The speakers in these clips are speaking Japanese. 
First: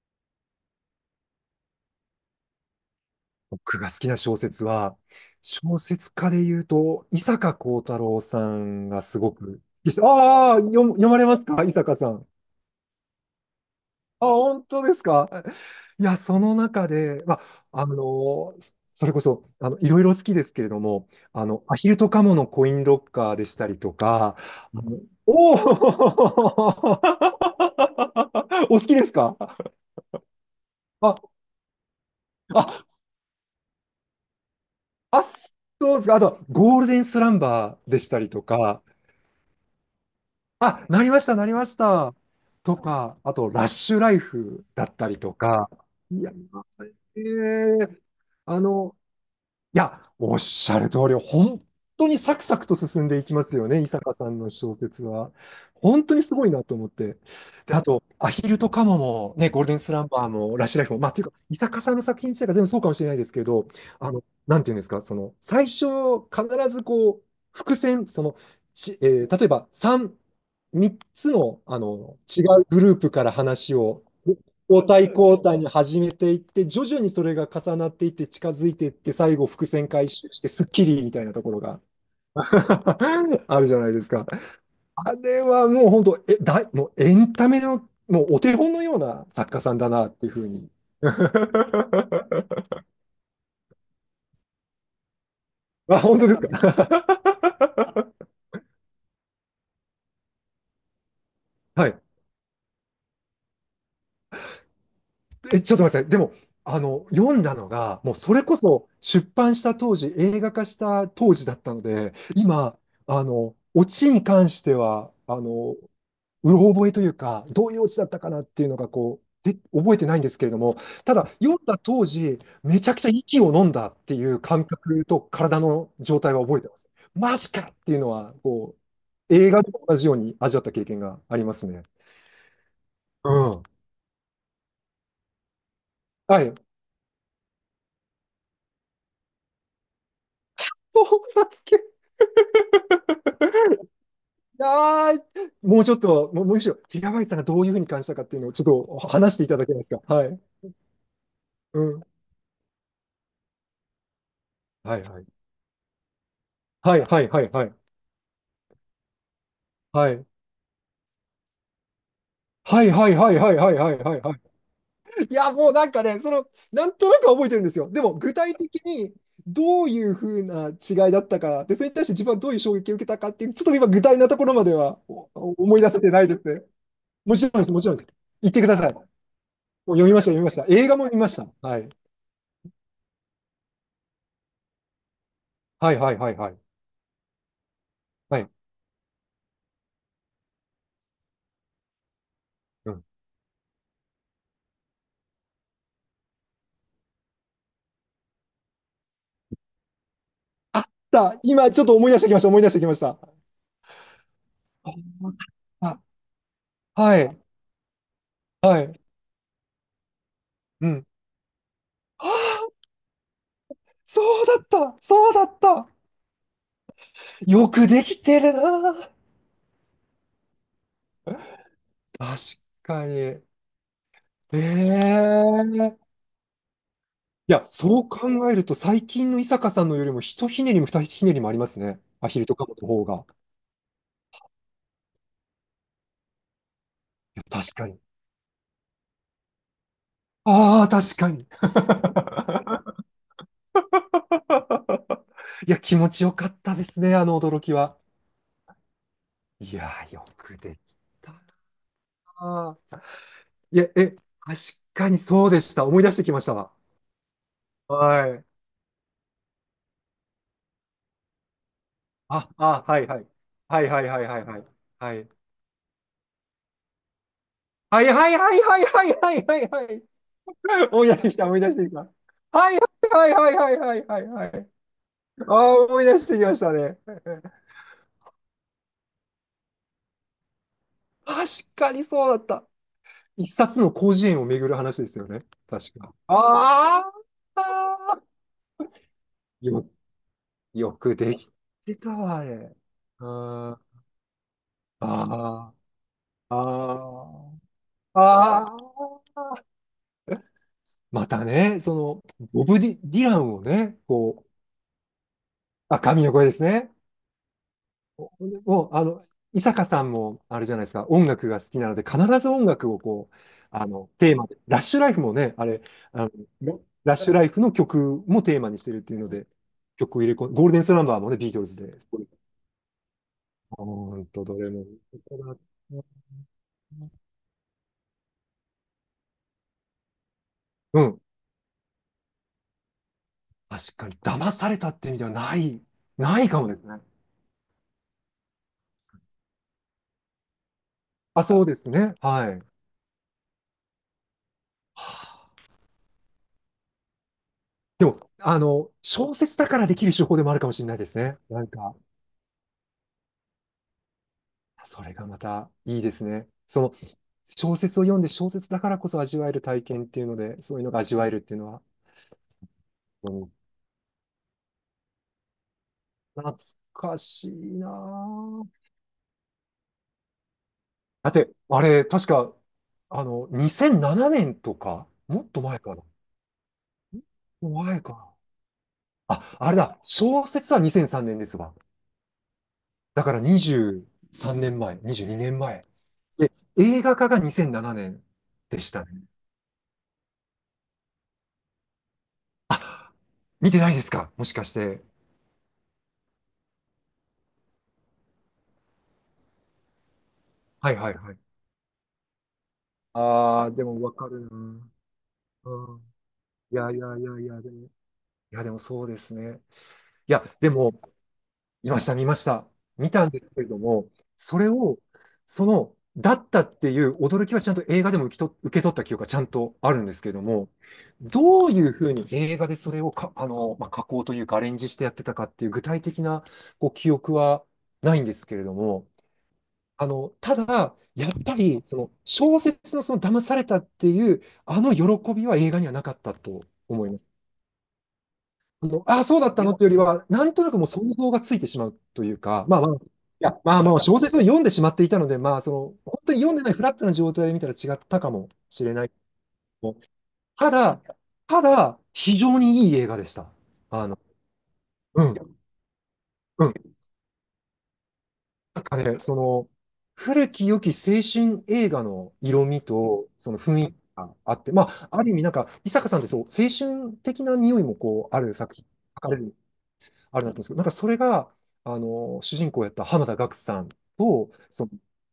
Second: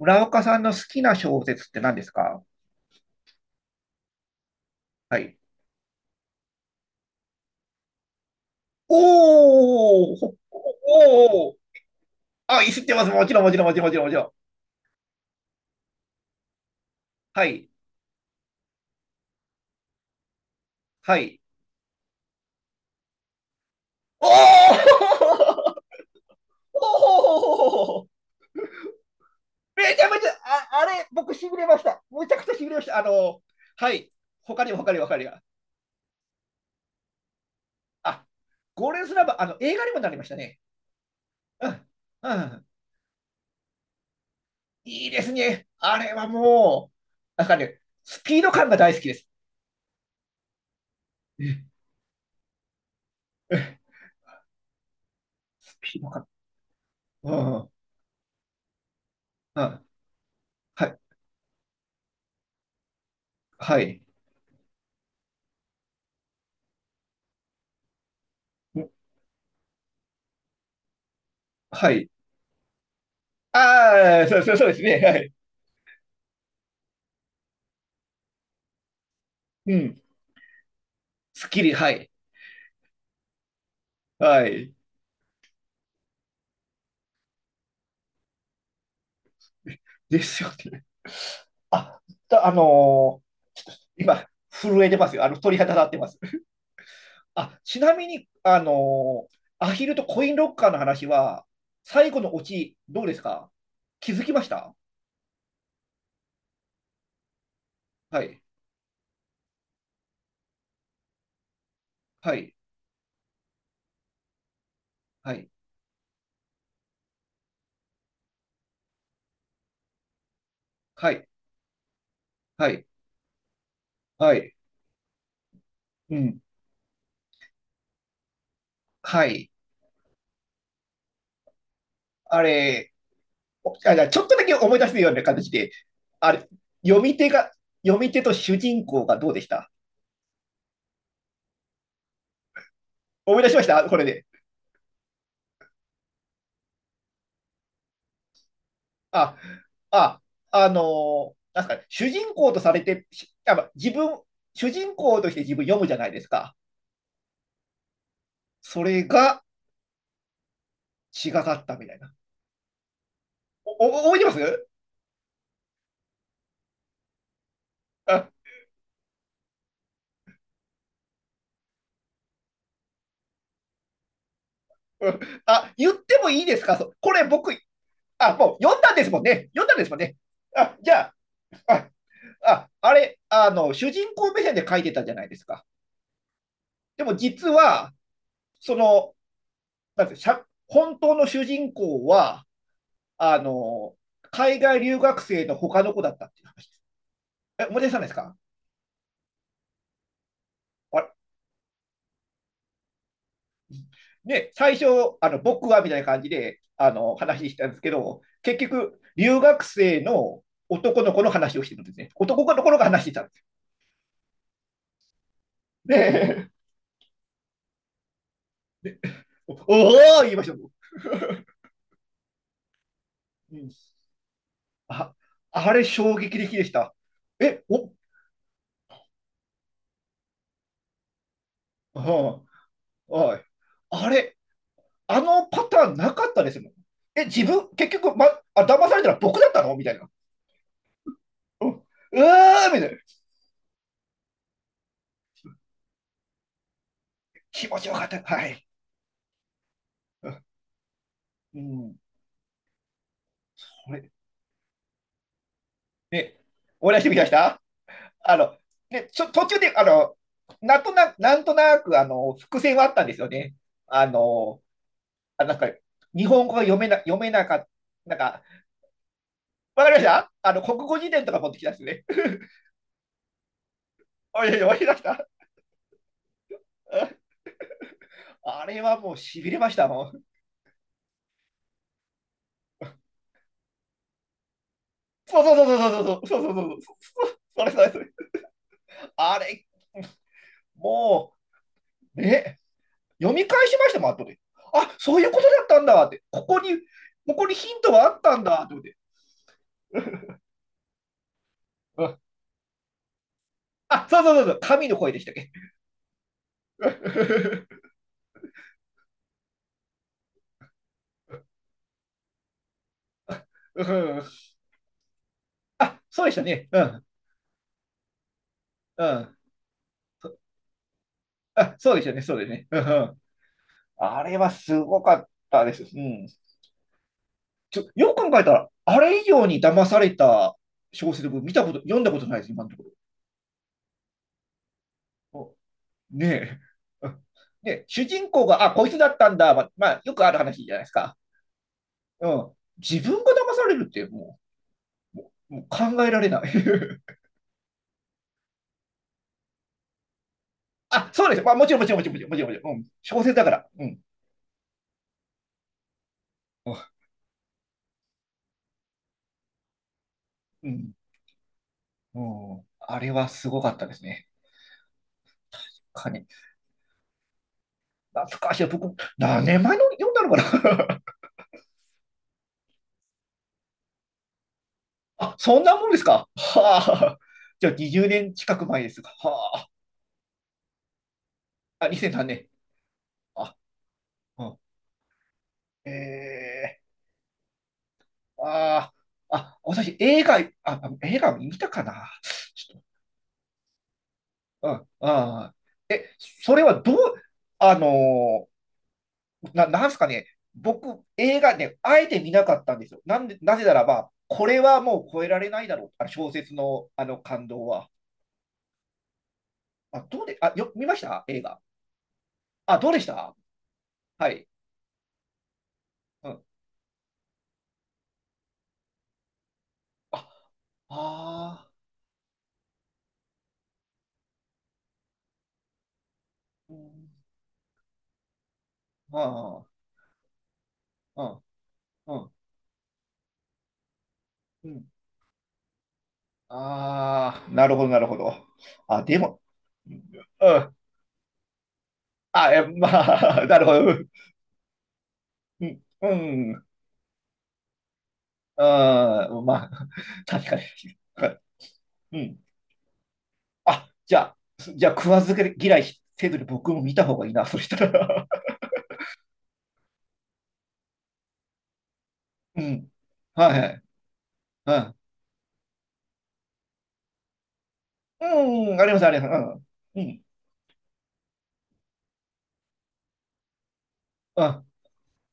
村岡さんの好きな小説って何ですか？僕が好きな小説は、はい。小説家で言うと、伊坂幸太郎さんがすごく、おー、ほ読まれますおー、か伊坂さん。あ、いってます。もちろん、もちろん、もちろん、もちろん、もちろあ、ん。本当ですか？いや、その中で、はい、あ、あの、それこそ、いろいろ好きですけれども、はい。アヒルとカモのコインロッカーでしたりとおか、あー、のおお おー、お好きですか？めちゃめちゃ、あ、あれ、あ、僕、しびれました。むちゃくちゃしあ、びれました。はい。他にも、他にも、他にも。そうですか。あとは、ゴールデンスランバーでしたあ、りとか、ゴールデンスラバー、映画にもなりましたね。あ、なりました、なりまうしん、た。うん。とか、あと、ラッシュライフだっいたいりですとね。か、あれいはや、もう、えなんかね、えスピードあ感が大の、好きです。いや、おっしゃる通り、うん、う本当にサクサクと進んでいきまん、すよね、伊坂さんの小説は。スピー本ド当に感。すごいなと思って。うん。で、あと、アヒルとカモも、ね、ゴールデンあ、スランバーも、ラッシュラはイフい、も、まあ、というか、伊坂さんの作品自体が全部そうかもしれないですけど、はい、あの、なんていうんですか、その、最初、必ずこう、伏線、その、ん、ち、えー例えば、三3つの、はい。違うグループから話を、ああ、そう、そう、そうです交ね。代はい。交代に始めていって、徐々にそれが重なっていって、近づいていって、最後、伏う線ん。回収して、スッキリみたいなとスッころキリ、が はい。あるじゃないですか。はい。あれはもう本当、え、だい、もうエンタメの、もうお手本のような作家さんだなっでていうふすうよに。ね。あ、だ、ー今、震えてますよ。鳥肌立ってあ、ます。本当ですか。あ、ちなみに、アヒルとコインロッカーの話は、はい。最後のオチ、どうですか？気づきました？え、ちょっと待ってください。でも、読んだのが、もうはそい、れこそ出版した当時、映画化した当時だったので、はい、今、オチに関しては、はい、うろ覚えというか、どういうオチだったかなっていうのが、覚えてないんですけれども、はただ、い、読んだ当時、はめい、ちゃくちゃ息を飲んだっていはうい、感覚と体のう状態ん、は覚えてます。マジかっていうのは、はい。映画と同じように味わった経験がありますね。あれ、うん。あ、じゃちょっとだけ思い出すような形で、あはれ、い。読み手が、読み手と主人公がどうでした？そうだっけ？思い出しましたこれで。あー、もうちょっと、もうむしろ、平林さんがどういうふうに感じたかっていうのをちょっとお話あ、していただけますか。あ、はい。なんすかうね、ん。主人公とされて、しあま自分、主人はいは公い。として自分読むじゃないですか。はいはいはいはい。それがはい。違かったみたいな。はいはいはいはいはいはいおお、覚はえいてまはい。す？いや、もうなんかね、その、なんとなくは覚えてるんですよ。でも、あ、具体的にどういうふうな違いだったか、で、それに対して自分はどういう衝撃を受けたかっていう、ちょっと今、具体なところまではうん、あ、思い言出っせててないもでいいすでね。すかそ、これもちろん僕、です、もちろんです。あ、言っもてうく読だんさだい。んもでうすもんね。読んだんですもん読みね。ました、読みました。あ、映じ画もゃ見ました。はあ、い。あ、あ、あれ、主人公目線で書いてたじゃないですか。はいはいはいはい。でも実は、はい。その、なんてしゃ本当の主人公は、あの、海外留学生の他の子だったっていう話です。え、思い出さないですか？あ、っあれた今ちょっと思い出してきました、思い出してきました。ね、最初、あの、僕はみたいあ、な感じで、あの、はい、話したんですけど、結は局、い、留学生のう男ん。の子の話をしてるんですね。あ男のあ、子のが話してたんです。そうだった、そうだった。ね、 よくできてるな。おおー、言いました？確かに。えうん、あ、あれえ、衝撃的でした。いえ、や、お、そう考えると、最近の伊坂さんのよりも、ひとひねりもふたひねりもありますね。アヒルとカモの方が。はい。あれ、あのパターンなかったですもん。え、自分、確か結に。局、ま、あ、騙されたら僕だったのみたいな。ああ、確かに。うん、うーんみたいな。いや、気持ちよかったですね、あの驚気き持ちよは。かった。はい。いや、よくできたなうん、あ。これ、確かにそうでした。思い出してきね、ましたわ。思い出してみました？はあい。の、ね、途中で、なんとなく、なんとなく、あ、伏線あ、はあっはたんいですはい。よね。はいはあいはいはいはの、い。はい。なんか、日本語が読めなかった、はいなんはいか、はいはいはいはいはいはわかりまい。した、あの、国 語思い辞出し典てときかた、持っ思ていきた出んでしすてきた。ね。はいはいはいはいはいはい思はい出い。した、ああ、思い出してきましたね。あれはもう痺れましたもん。確かにそうだった。一冊の広辞苑を巡る話ですよね。そう、そう、そう、確そう、か。そう、そう、そう、そう、あそう、それ、それ、それ、あ、あれよ、よくもできてたうわ、あね、れ。読み返しあましたもん後で。あ、そういうことだっあ、たんだって、こああ、こに、ここにヒントがああったんだっあ。てあ思って、あ、またね、うん、ボブ・ディディランをね、あ、そう、そう、そこう、う、そう、神の声でしたっけ？ あ、神の声ですね。おもう、あの、伊坂さんも、あれじゃないですか、音楽が好きなので、必ず音楽をこう、うテーん、マで、ラッシュライフもね、あれ、あ、そあうの、でしたね、うん、ラッシュライフの曲もテーマにしてるっうていうのん、で、曲を入れ込ん、ゴールデンスランバーもね、ビートルあ、ズそうで、でしすたごね、いそうですね、うん、うん、ほあんれと、はどれすも。ごかったです、うん、よく考えたらあれ以上に騙されたう小ん、説、僕見たこと読んだことないです今のとこ確かに、騙されたって意味ではろ。ねないえ。かもですね。うん、で、主人公が、あ、こいつだったんだ、ま、まあ、よくある話じゃないですか。あ、そうですね。うはん。い。自分が騙されるって、もう、もう、も う考えられない。でも、あの、小説だからできる手法でもあるかもしれないであ、すそうでね。す。まあ、なもんちろん、もちか、ろん、もちろん、もちろん、もちろん、もちろん、うん。小説だから。うん。それがまたいいですね。そうの、小説を読んで小説だからこそ味わえる体験っていうので、そういうのん。が味わえるっていうのは、うん。あれはうすん。ごかったですね。かに。懐かしいな懐かしい。ぁ。僕、何年前の読んだのかな。 だって、あれ、確か、あの、2007年とか、あ、もっそとんな前もんかな。ですもか。はあ。っじとゃあ、前20か年な。近く前ですが。あ、はあれだ、小説は2003年ですわ。あ。あ、2003年。だからあ、23うん。年前、22年前。で、ええ、映画化が2007年でしあたね。あ、あ、私、映画、あ、映画見たかな。ちょっあ、見てないですかもしかと、して。うん、ああ。え、それはどう、あのな、なんすかね、はい僕、はいはい。映画ね、あえて見なかったんですよ。なんで、なぜああ、ならでもば、わかるこれはな。もう超えられないだろう。うあのん。小説いの、やいあやのいやい感や、動でも、は。いやでもそうですね。あ、どういで、や、あ、でよ、見も、ました映画。見ました見ました。あ、どうでし見たんた？ですけれども、はい。それを、その、うだん。ったっていう驚きはちゃんと映画でも受けと、受け取った記憶がちゃんとあるんであ、すけれども、どああ、ういうふうに映画でそれをか、あの、まあ、加工というかアレンジしてやってたかっていう具体的なうこん、う記憶はないんですけれども、あただ、やっあ、ぱり、その、うん、うん、小説のその騙されたっていう、うあん。の喜びは映画にはなかったと思います。ああ、なるほど、なるほど。ああ、の、でああ、そも、うだったのっていううよん、りは、なんとなくもう想像がついてしまうというあ、か、え、まあ、なるほまあまど。あ、小説を読んでしまっていたので、まあ、うその、ん、う本当に読んでん、ないフラットな状態で見たら違ったかもしれないけあー、まあ、ど。確かに。ただ、はい、ただ、う非ん。常にいい映画でした。あ、あじゃの、あ、す、じゃあ食わうずん、嫌いせずにう僕ん。も見た方がいいな、そしたら。なんかね、その、古き良き青春映画の う色味ん。と、そはのい、は雰い。囲気があって、まはあ、ある意味、なんか、伊坂さんってそう、青春的な匂いもい。こう、あるう作ん、品、あります、ありま書かれる、す。うん。うん。あるなと思うんですけど、なんかそれが、主人公をやった濱田岳さんと、あ、その、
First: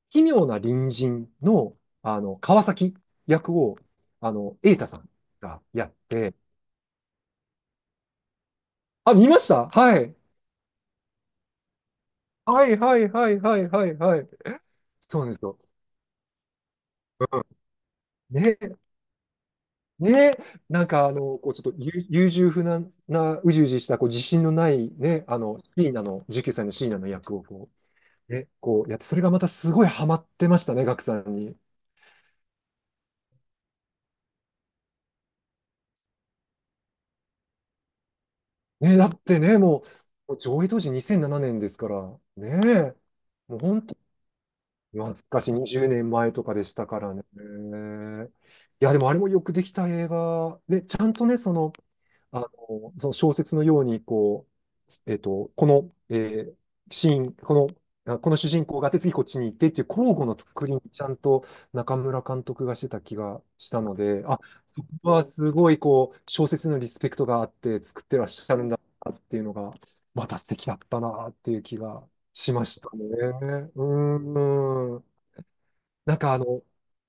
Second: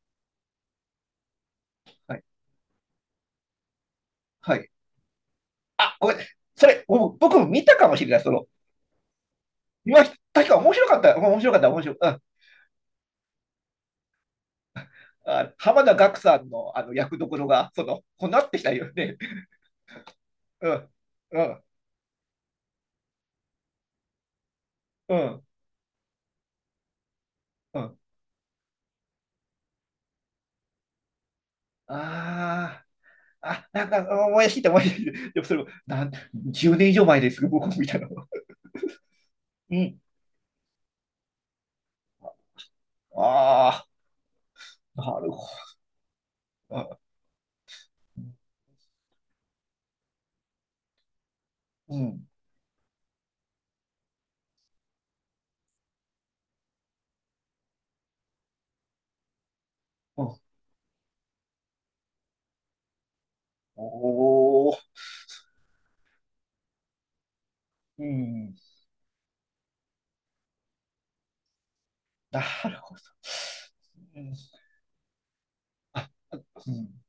奇妙な隣人の、はい。川崎役を、はい。瑛太さんがやっあ、ごめん。て、それ、もう僕も見たかもしれない。その、あ、見ました今、はい。確か面白かった。面白かった、面白かった。うん、はいはいはいはいはいはい。そうなんですあ、よ。浜田岳さんの、あの役どこうろが、その、こうなんっねてきたよね。ね、うなんん、かあの、うこうちん、ょっと優柔不断な、うじうじした、こう自信のないうね、あん、の、シーナの、19歳のシーナの役をうん。こうやって、それがまたすごいハマってましたね、ガクさんに。ああ、あ、なんか思い出してきた、思い出してきた。でもそれも、なん、10年以上前です僕も見たの。ね、だってね、うもん。う、もう上映当時2007年ですから、ね、もうあ本当、あ、懐なるかほしい20年前とかでしど。たあ、からね。いや、でもあれもよくできた映画で、ちゃんとね、その、うん。あの、その小説のように、こう、えっと、この、えーシーン、この主人公があって次こっちに行ってっていう交う互のん、作りにちゃんと中村監督がしてた気がしたおので、あ、お、そこはすごいこう、小説のリスペクトがあって作うってらっしゃん。るんだなっていうのが、また素敵だったなっていう気がなしまるしたほど。ね。ううん。ーん。あ、なんかあ、あの、うん。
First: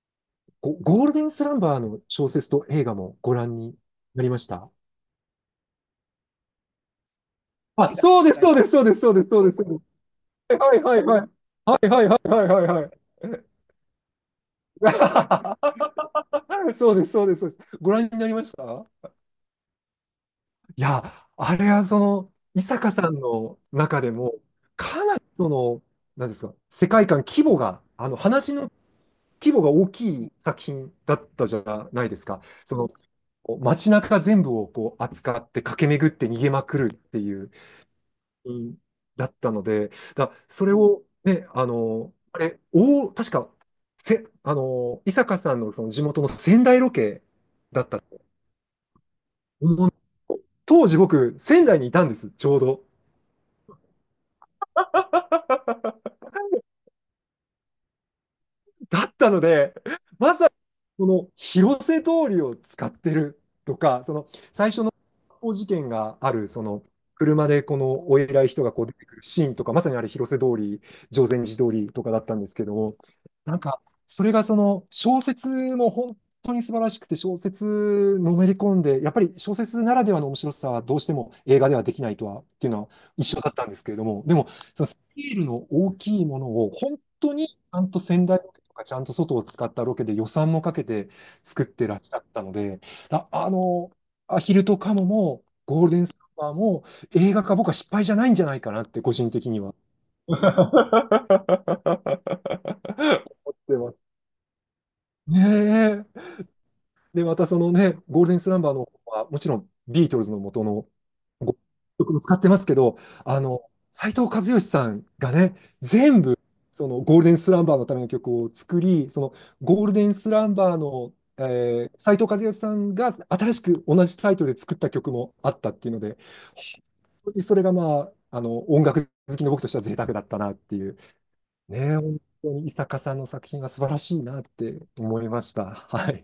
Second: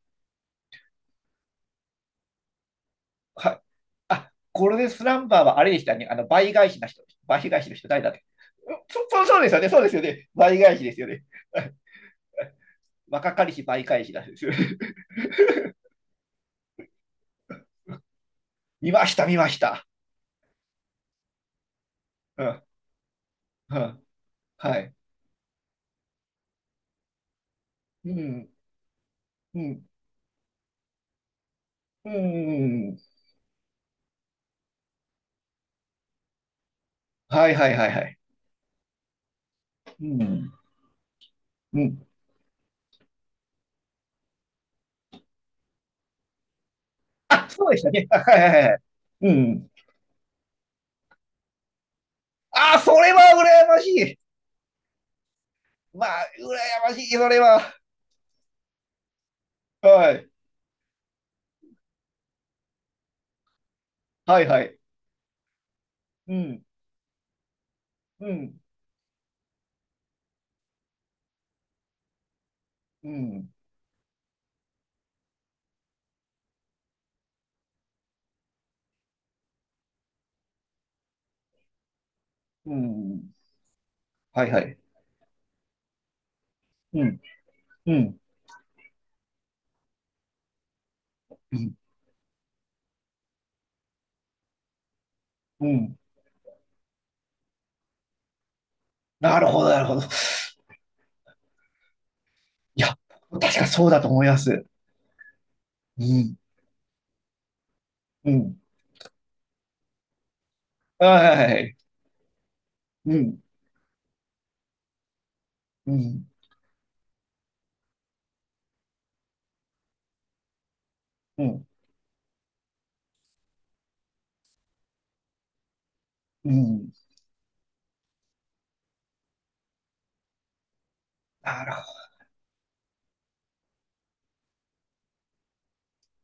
ゴゴールデンスランバーの小説と映画もごは覧い。になりあ、ましこた？れでスランバーはあれでしたね。あの、倍返しな人。倍返しの人、あ、誰だっそけ？うです、そうです、うん、そうです、そ、そうそでう、す、そそううでですす。よそね。うそうですよね。です倍は返いしではすいよはい。ね。はいはいはいはいはい若かりし倍返しなんですよね。はい。そうです、そうです、そうです。ご覧になりまし た？見ました、見ました。いや、あれはその、う伊ん。坂さんのう中ん。でも、はい。かなりその、なんですか、世界観、規模が、あうの、ん、話の規う模がん、大きい作品だったじゃないうん、ですか。そうん。の、街中全部をこう扱って駆け巡って逃げまくるっていはう。い、はい、はい、はい。うん、だったので、うだ、ん、それをね、あうん。の、あれ、お、確か、せ、あの、伊坂さんのその地元の仙台ロケあ、そうでしだったたね。はい、はい、はい、はい。うん。もう。当時僕、仙台にいたんです、ちょうあ、ど。それは羨ましい。まあ、羨ましい、それは。だったので、はい。まさにこの広瀬通りを使ってるとか、そのはい、は最い。初の発砲事件があうる、そん、の車でこのおう偉いん、人がこう出てくるシーンとか、まさにあれ広瀬通り、定禅寺通りとかだったんですけども、うん、なんかそれがその小説も本当に素晴らしくて、小説のめり込んで、やっぱり小説ならではの面白さはどうしても映画ではできないとはっていううのは一ん。緒だったんですけれども、ではもい、はい。そのスケールの大きいものを本うん、当にうん、ちゃんと外を使ったロケで予算もかけてう作っん、てらっしゃったので、あ、あの、アヒルとカモもうゴールん。デンスーパーも映画化僕は失敗じゃないんじゃないかなって個人なる的にほど、は なるほど。思いや、っ確かてそうまだとす。思います。ねうえ。ん、で、またそのね、ゴールうデンスラん。ンバーの方は、もちろんビートルズの元のはい、はい、ごはい。曲も使ってますけど、うあん、の、斉藤和義さんがね、う全ん、部、そのゴールデンスランバーのための曲を作り、そのゴールデンスランバーの、うん、えー、斉藤和義さんが新しく同じタイトルで作った曲もあったっていうので、うん。本当にそれがまあ、あの、音楽好きの僕としては贅沢だったなっていう、なるほどね、本当に伊坂さんの作品は素晴らしいなって思いました。はい。